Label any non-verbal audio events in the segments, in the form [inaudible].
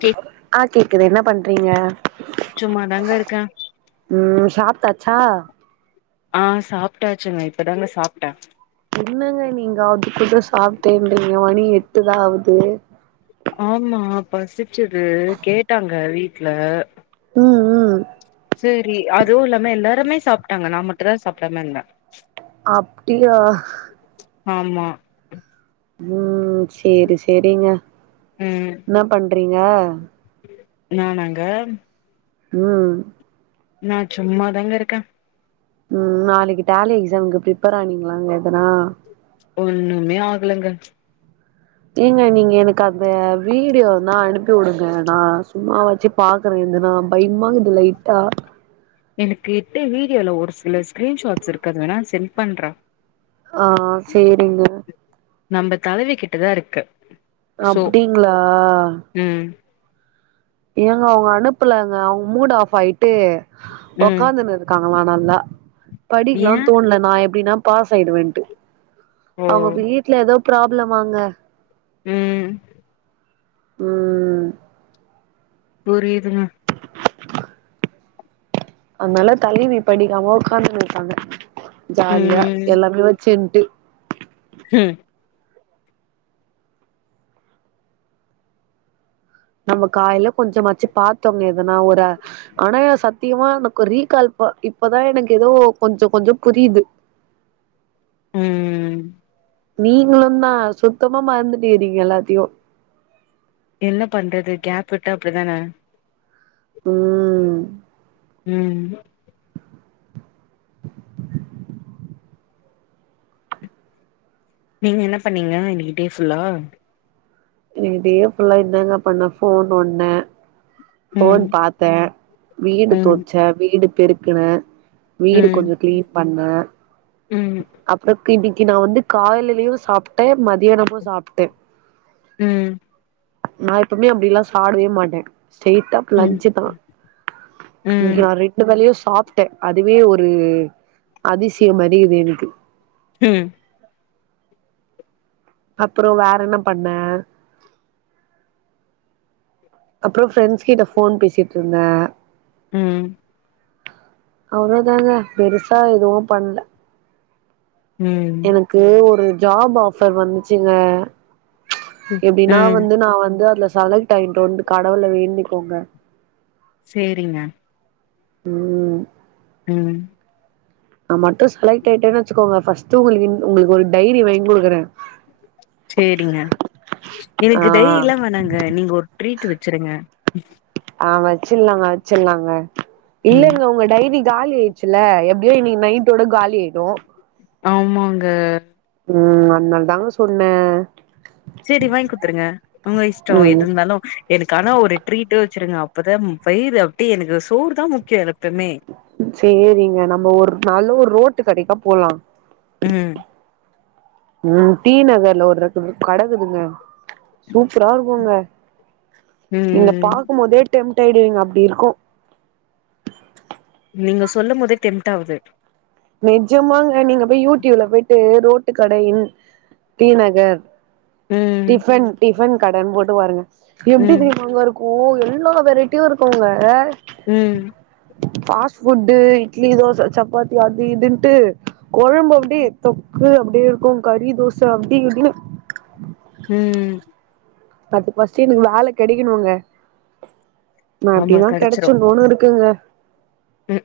K ஆ கேக்குது என்ன பண்றீங்க சும்மாதாங்க இருக்க ம் சாப்டாச்சா ஆ சாப்டாச்சுங்க இப்பதாங்க சாப்ட்ட என்னங்க நீங்க அதுக்குள்ள சாப்டேன்றீங்க மணி எட்டுதா ஆகுது ஆமா பசிச்சது கேட்டாங்க வீட்ல ம் ம் சரி அதுவு இல்லாம எல்லாருமே சாப்டாங்க நா மட்டு தா சாப்டாம இருந்த அப்டியா ஆமா ம் சேரி சேரிங்க ம் என்ன பண்றீங்க நானாங்க ம் நா சும்மாதாங்க இருக்க ம் நாளைக்கு டேலி எக்ஸாமுக்கு ப்ரிப்பேர் ஆனிங்களானு எதனா ஒன்னுமே ஆகலங்க ஏங்க நீங்க எனக்கு அந்த வீடியோ இருந்தா அனுப்பி வுடுங்க நா சும்மா வாச்சு பாக்குற எதுனா பயமா இக்குது லைட்டா எனக்கு எட்டு வீடியோல ஒரு சில ஸ்க்ரீன் ஷாட்ஸ் இருக்கு அது வேணா சென்ட் பண்ற ஆ சேரிங்க நம்ப தலைவிகிட்டதா இருக்கு சோ அப்டிங்ளா ம் ஏங்க அவங்க அனுப்பலங்க அவங்க மூட் ஆஃப் ஆயிட்டு ம் ஒக்காந்துனு இருக் க்காங்களா நல்லா ஏ படிக்கலா தோணல நா எப்டினா பாஸ் ஆயிடுவேன்ட்டு ஓ அவங்க வீட்ல ஏதோ ப்ராப்ளமாங்க ம் ம் புரியுதுங்க அதனால தலைவி படிக்காம ஒக்காந்துன்னு இருக்காங்க ஜாலியா ம் எல்லாமே வச்சுன்டு ம் நம்ம காலைல கொஞ்சம்மாச்சு பாத்தோமே எதனா ஒரு ஆனா சத்தியமா எனக்கு ரீகால்பா இப்பதா எனக்கு ஏதோ கொஞ்ச கொஞ்ச புரியுது ம் நீங்களு தா சுத்தமா மறந்துட்டிங்க நீங்க எல்லாத்தயு என்ன பண்றது கேப் விட்ட அப்டிதான ம் ம் நீங்க என்ன பண்ணீங்க இன்னைக்கு டே ஃபுல்லா இன்னைக்கு டே ஃபுல்லா என்னங்க பண்ண ஃபோன் நோன்ன ம் ஃபோன் பாத்தே வீடு ம் தொடச்சே வீடு பெருக்குனே வீடு ம் கொஞ்சோ கிளீன் பண்ணே ம் அப்பறோ இன்னக்கி நா வந்து காலேலயு சாப்ட்டே மதியானமு சாப்ட்டே ம் நா எப்பவுமே அப்டில்லா சாப்டவே மாட்டே ஸ்ட்ரைட்டா ம் லஞ்சு தா இன்னிக்கி ம் நா ரெண் டு வேலயு சாப்ட்டே அதுவே ஒரு அதிசயம் மாரி இக்குது எனக்கு ம் அப்பறோ வேற என்ன பண்ண அப்பறோ ஃப்ரெண்ட்ஸ் கிட்ட ஃபோன் பேசிட்டு இருந்தே ம் அவ்ளோ தாங்க பெருசா எதுவு பண்ல ம் இது ஒரு ஜாப் ஆஃபர் வந்துச்சிங்க எப்டின்னா ம் வந்து நா வந்து அதுல செலக்ட் ஆகிடனுன்னு கடவுள வேண்டிங்கோங்க சேரிங்க ம் ம் நா மட்டு செலக்ட் ஆயிட்டேன்னு வச்சுக்கோங்க ஃபர்ஸ்ட் உங்களுக்கு இன் உங்களுக்கு ஒரு டைரி வாங்கி குடுக்குறே சேரிங்க ஆ எனக்கு டைரிலா வேணாங்க நீங்க ஒரு ட்ரீட் வச்சிருங்க ஆ வச்சிர்லாங்க வச்சிர்லாங்க ம் இல்லங்க உங்க டைரி காலி ஆயிடுச்சில்ல எப்டியோ இன்னக்கி நைட்டோட காலி ஆயிடு ஆமாங்க ம் அதுனால தாங்க சொன்னே சேரி வாங்கி குடுத்துருங்க உங்க இஷ்டோ எது ம் இருந்தாலு எனக்கு ஆனா ஒரு ட்ரீட் வச்சிருங்க அப்பதா வயிறு அப்டியே எனக்கு சோரு தா முக்கியோ எனக்கு எப்பமே சேரிங்க நம்ம ஒரு நாளு ஒரு ரோட்டு கடைக்கா போலா ம் ம் டீ நகர் ல ஒரு ரெண்டு மூனு கட இக்குதுங்க சூப்பரா இருக்குங்க நீங்க ம் பாக்கும் போதே டெம்ட் ஆய்டுவிங்க அப்டி இருக்கு நீங்க சொல்லும் போதே டெம்ட் ஆவுது நெஜமாங்க நீங்க போய் யூடியூப்ல போயிட்டு ரோட்டு கடையின் டீ நகர் ம் டிஃபன் டிஃபன் கடன்னு போட்டு பாருங்க எப்டி ம் தெரியுமாங்க இருக் ஓ எல்லா வெரைட்டியு இருக்குங்க ம் ஃபாஸ்ட் ஃபுட்டு இட்லி தோச சப்பாத்தி அது இதுன்ட்டு கொழம்பு அப்டியே தொக்கு அப்டி இருக்கு கறி தோச அப்டி இப்டின்னு ம் அதுக்கு ஃபர்ஸ்ட் எனக்கு வேலை கெடைக்கணுங்க நா ஆமா அப்டின்னா கெடச்சிரு கிடைச்சிட்ன்னு இருக்குங்க ம்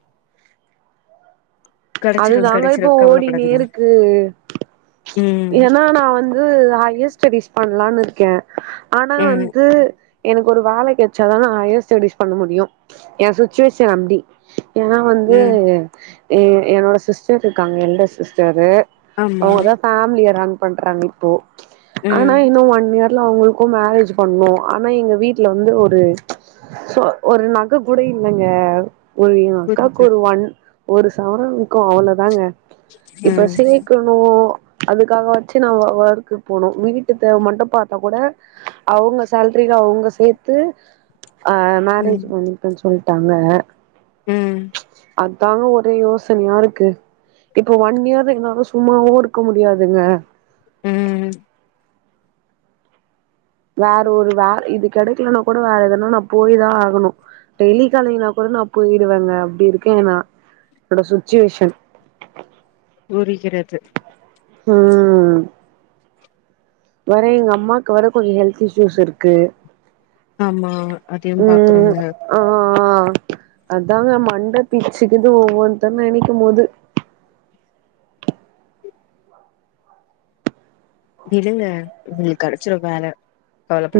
கெடைச்சிரு அதுதாங்க கெடைச்சிரு இப்போ ஓடினே கவலப்படாதீங்க ம் இல்லன்னா நா வந்து ஹையர் ஸ்டடிஸ் பண்ணலான்னு இருக்கே ஆனா ம் வந்து எனக்கு ஒரு வேல கெடச்சாதா நா ஹையர் ஸ்டடிஸ் பண்ண முடியு ஏ சுச்சுவேஷன் அப்டி ஏன்னா வந்து ம் என்னோட சிஸ்டர் இருக்காங்க எல்டர் சிஸ்டரு ஆமா அவங்கதா ஃபேமிலிய ரன் பண்றாங்க இப்போ ஆனா ம் இன்னு ஒன் இயர் ப்போ அவங்களுக்கு மேரேஜ் பண்ணு ஆனா எங்க வீட்ல வந்து ஒரு சோ ஒரு நகை கூட இல்லங்க ஒரு எங்க அக்காக்கு புரியுது ஒரு ஒண் ஒரு சவரன் இருக்கு அவ்வளோதாங்க இப்ப ம் சேத் இப்போ அதுக்காகவாச்சு நா வொ வொர்க்கு போனோ வீட்டு தேவ மட்டு பார்த்தா கூட அவங்க சேல்ரில அவங்க சேர்த்து அ மேரேஜ் ம் பண்ணிப்பேன்னு சொல்ட்டாங்க ம் அதாங்க ஒரே யோசனையா இருக்கு இப்ப ஒன் இயர் இர்ந்தாலு சும்மாவு இருக் இருக்க முடியாதுங்க ம் வேர் ஒரு வேற இது கிடைக்கலன்னா கூட வேற எதனா நா போயி தா ஆகணு டெய்லி காலைனா கூட நா போயிடுவங்க அப்டி இருக்கங்க நா என்னோட சுச்சுவேஷன் புரிகிறது ம் வேற எங்க அம்மாவுக்கு வேற கொஞ்ச ஹெல்த் இஷ்யூஸ் இருக்கு ஆமா அதையு ம் பாக்கண்ணுல ஆ அதாங்க மண்ட பீச்சுக்குது ஒவ்வொன்னுத்த நினைக்கும் போது விடுங்க உங்களுக்கு கெடைச்சிரு வேல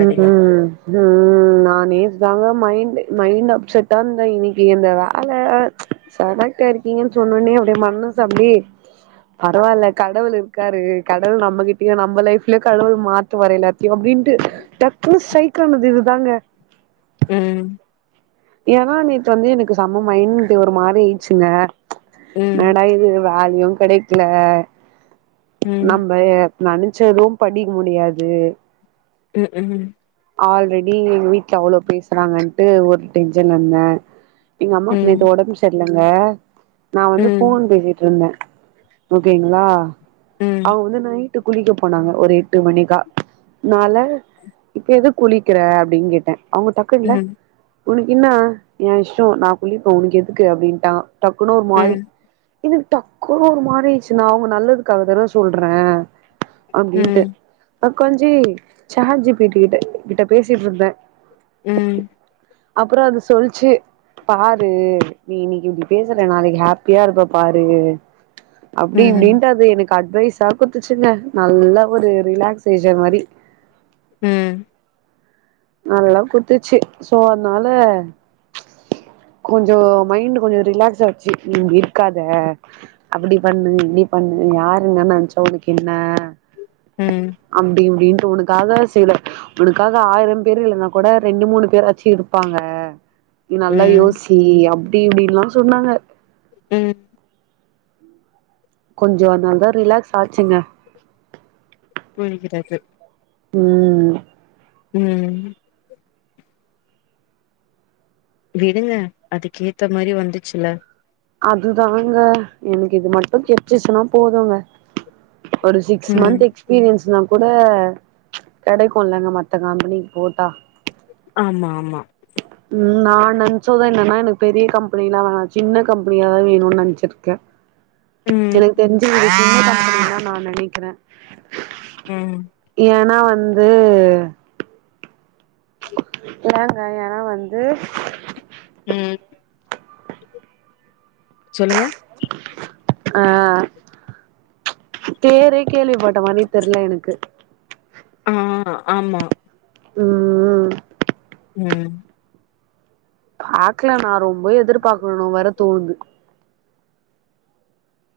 ம் ம் ம் நா நேத்து தாங்க மைண்ட் மைண்ட் அப்செட்டா இருந்த இனி நீ இந்த வேலை செலக்ட் ஆயிருக்கீங்கன்னு சொன்னோனே அப்டியே மனஸ் அப்டியே பரவால்ல கடவுள் இருக்காரு கடவுள் நம்மகிட்டயு நம்ம லைஃப்லயு கடவுள் மா த்துவார் எல்லாத்தயு அப்டின்ட்டு டக்குன்னு ஸ்ட்ரைக் ஆனது இதுதாங்க ம் ஏன்னா நேத்து வந்து எனக்கு செம்ம மயன்ட்டு ஒரு மாரி ஆயின்ச்சுங்க ம் என்னடா இது வேலயு கிடைக்கல ம் நம்ம நினைச்சதவு படிக்க முடியாது ம் ம் ஆல்ரெடி எங்க வீடல அவ்ளோ பேசுறாங்கன்ட்டு ஒரு டென்ஷன்ல இருந்த எங்க அம்மாக்கு ம் நேத்து உடம்பு சரியலங்க நா வந்து ம் போன் பேசிட்டு இருந்த ஓகேங்களா ம் அவங்க வந்து நைட் ட்டு குளிக்க போனாங்க ஒரு எட்டு மணிக்கா நால இப்ப எதுக்கு குளிக்கிற அப்டின்னு கேட்ட அவங்க டக்குனுல்ல ம் உனக்கு இன்ன ஏ இஷ்ட நா குள்ளிப்ப உனக்கு எதுக்கு அப்டின்ட்டா டக்குன்னு ஒரு மாரி ம் எனக்கு டக்குன்னு ஒரு மாதிரிச்சு நா அவங்க நல்லதுக்காக தான சொல்ற அப்டின்ட்டு ம் ஒகஞ்சி செட் ஜி பீ டி கிட்ட கிட்ட பேசிட்டு இருந்த ம் அப்பற அது சொல்லிச்சு பாரு நீ இன்னிக்கு இப்டி பேசுற நாளைக்கு ஹாப்பியா இருப்ப பாரு அப்டி இப்டின்ட்டு அது எனக்கு அட்வைஸா குத்துச்சுங்க நல்ல ஒரு ரிலாக்சேஷன் மாரி ம் நல்லா குடுத்துச்சு சோ அதனால கொஞ்ச மைண்ட் கொஞ்ச ரிலாக்ஸ் ஆச்சு நீ இங்க இருக்காத அப்டி பண்ணு இப்டி பண்ணு யாரு என்னா நினச்ச உனக்கு என்ன ம் அப்டி அப்டின்ட்டு உனக்காக சில உனக்காக ஆயிரம் பேர் இல்லனா கூட ரெண்டு மூணு பேராச்சி இருப்பாங்க நீ நல்லா யோ ம் சி அப்டி இப்டின்ல்லா சொன்னாங்க ம் கொஞ்சோ அதுனால தா ரிலாக்ஸ் ஆச்சுங்க புரிகிறது ம் ம் விடுங்க அதுக்கேத்த மாரி வந்துச்சுல அதுதாங்க எனக்கு இது மட்டு கெச்சிச்சுன்னா போதுங்க ஒரு சிக்ஸ் ம் மந்த் எக்ஸ் பிரியன்ஸ்னா கூட கெடைக்குல்லங்க மத்த கம்பெனிக்கு போட்டா ஆமா ஆமா ம் நா நெனச்சோதா என்னன்னா எனக்கு பெரிய கம்பெனிலா வேணா சின்ன கம்பெனியாதா வேணு நெனச்சிர்க்க [inaudible] ம் எனக்கு தெரிஞ்சி இது சின்ன கம்பெனின்தா நா நனைக்கிற ம் ஏனா வந்து ஏங்க ஏனா வந்து ம் சொல்லுங்க ஆ பேரே கேள்விபட்ட மாரி தெர்ல எனக்கு ஆ ஆமா ம் ம் ம் பாக்கலா நா ரொம்ப எதிர்பாக்குறணோ வேற தோணுது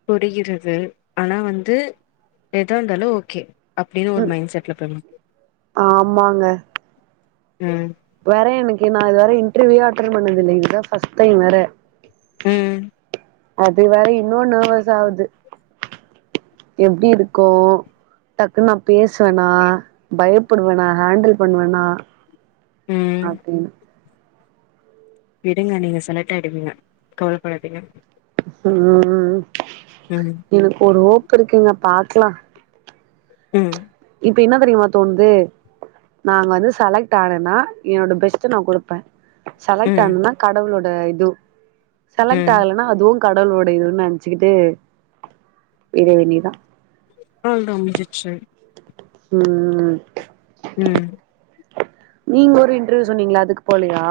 புரிகிறது ஆனா வந்து எதா இருந்தாலு ஓகே அப்டின்னு ஒரு ம் மைண்ட் செட்ல [unintelligible] ஆமாங்க ம் வேற எனக்கு நா இதுவர இன்டர்வியே அட்டன் பண்ணது இல்ல இது தா ஃபர்ஸ்ட் டைம் வேற ம் அது வேற இன்னு நெவர்ஸ் ஆவுது எப்டி இருக்கோ டக்குன் நா பேசுவனா பயப்படுவனா ஹேண்டில் பண்ணுவன்னா ம் அப்டினு விடுங்க நீங்க செலக்ட்டாயிடுவீங்க கவல படாதிங்க ம் ம் ம் ம் எனக்கு ஒரு ஹோப் கெடைக்குங்க பாக்லா ம் இப்ப என்ன தெரியுமா தோண்து நா அங்க வந்து செலக்ட் ஆனன்னா என்னோட பெஸ்ட்ட நா குடுப்ப செலக்ட் ம் ஆனனா கடவுளோட இது செலக்ட் ம் ஆகலனா அதுவு கடவுளோட இதுன் நெனச்சிக்கிட்டு விட வேண்டிதா அவ் தா முடிஞ்சுருச்சு ம் ம் ம் ம் நீங்க ஒரு இன்டர்வ்யூ சொன்னீங்ளே அதுக்கு போலயா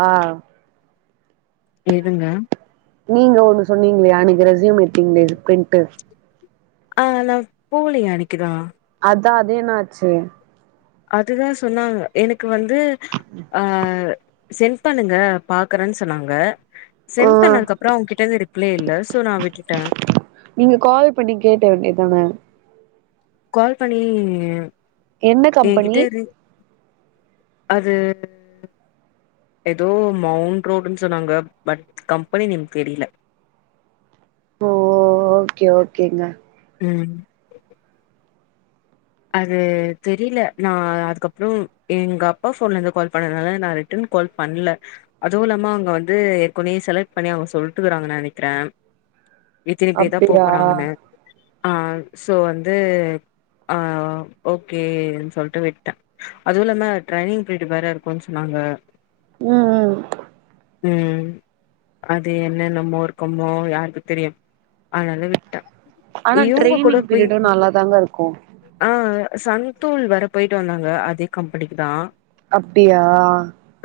எதுங்க நீங்க ஒன்னு சொன்னீங்ளே அன்னைக்கு ரெஸ்யூம் எடுத்தீங்ளே ப்ரிண்ட்டு ஆ நா போலயே அன்னைக்குதா அதா அது என்னாச்சு அதுதா சொன்னாங்க எனக்கு வந்து ஆ சென்ட் பண்ணுங்க பாக்கறன் சொன்னாங்க ஆ சென்ட் பண்ணதுக்கப்றோ அவ்ங்கிட்டர்ந்து ரிப் ளே இல்ல சோ நா விட்டுட்டே நீங்க கால் பண்ணி கேக்க வேண்டியதான கால் பண்ணி என்ன கம்பெனி எங்கிட்ட ரி அது எதோ மௌண்ட் ரோடுன் சொன்னாங்க பட் கம்பெனி நேம் தெரில ஓ ஓகே ஓகேங்க ம் அது தெரில நா அதுக்கப்றோ எங்கப்பா ஃபோன்லர்ந்து கால் பண்ணனால நா ரி ட்டன் கால் பண்ல அதுவு இல்லாம அவ்ங்க வந்து ஏற்கொனயே செலக்ட் பண்ணி அவுங்க சொல்ட்டுக்கறாங்கன் நெனைக்றே இத்தினி பேர் தா போ அப்டியா போறாங்கனு ஆ சோ வந்து ஆ ஓகேன் சொல்ட்டு விட்டே அது இல்லாம ட்ரைனிங் பீரியட் வேற இருக்குன் சொன்னாங்க ம் ம் ம் அது என்னென்னமோ இருக்குமோ யாருக்கு தெரியும் அதுனால விட்டே ஆனா ட்ரெய்னிங் பீரியடு நல்லாதாங்க இருக்கு ஆ சன்தூள் வேற போய்ட்டு வந்தாங்க அதே கம்பெனிக்கு தா அப்டியா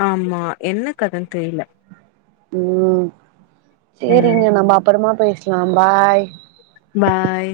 ஆமா என்ன கதன் தெரீல ம் ம் சேரிங்க நம்ம அப்பறமா பேஸ்லா பாய் பாய்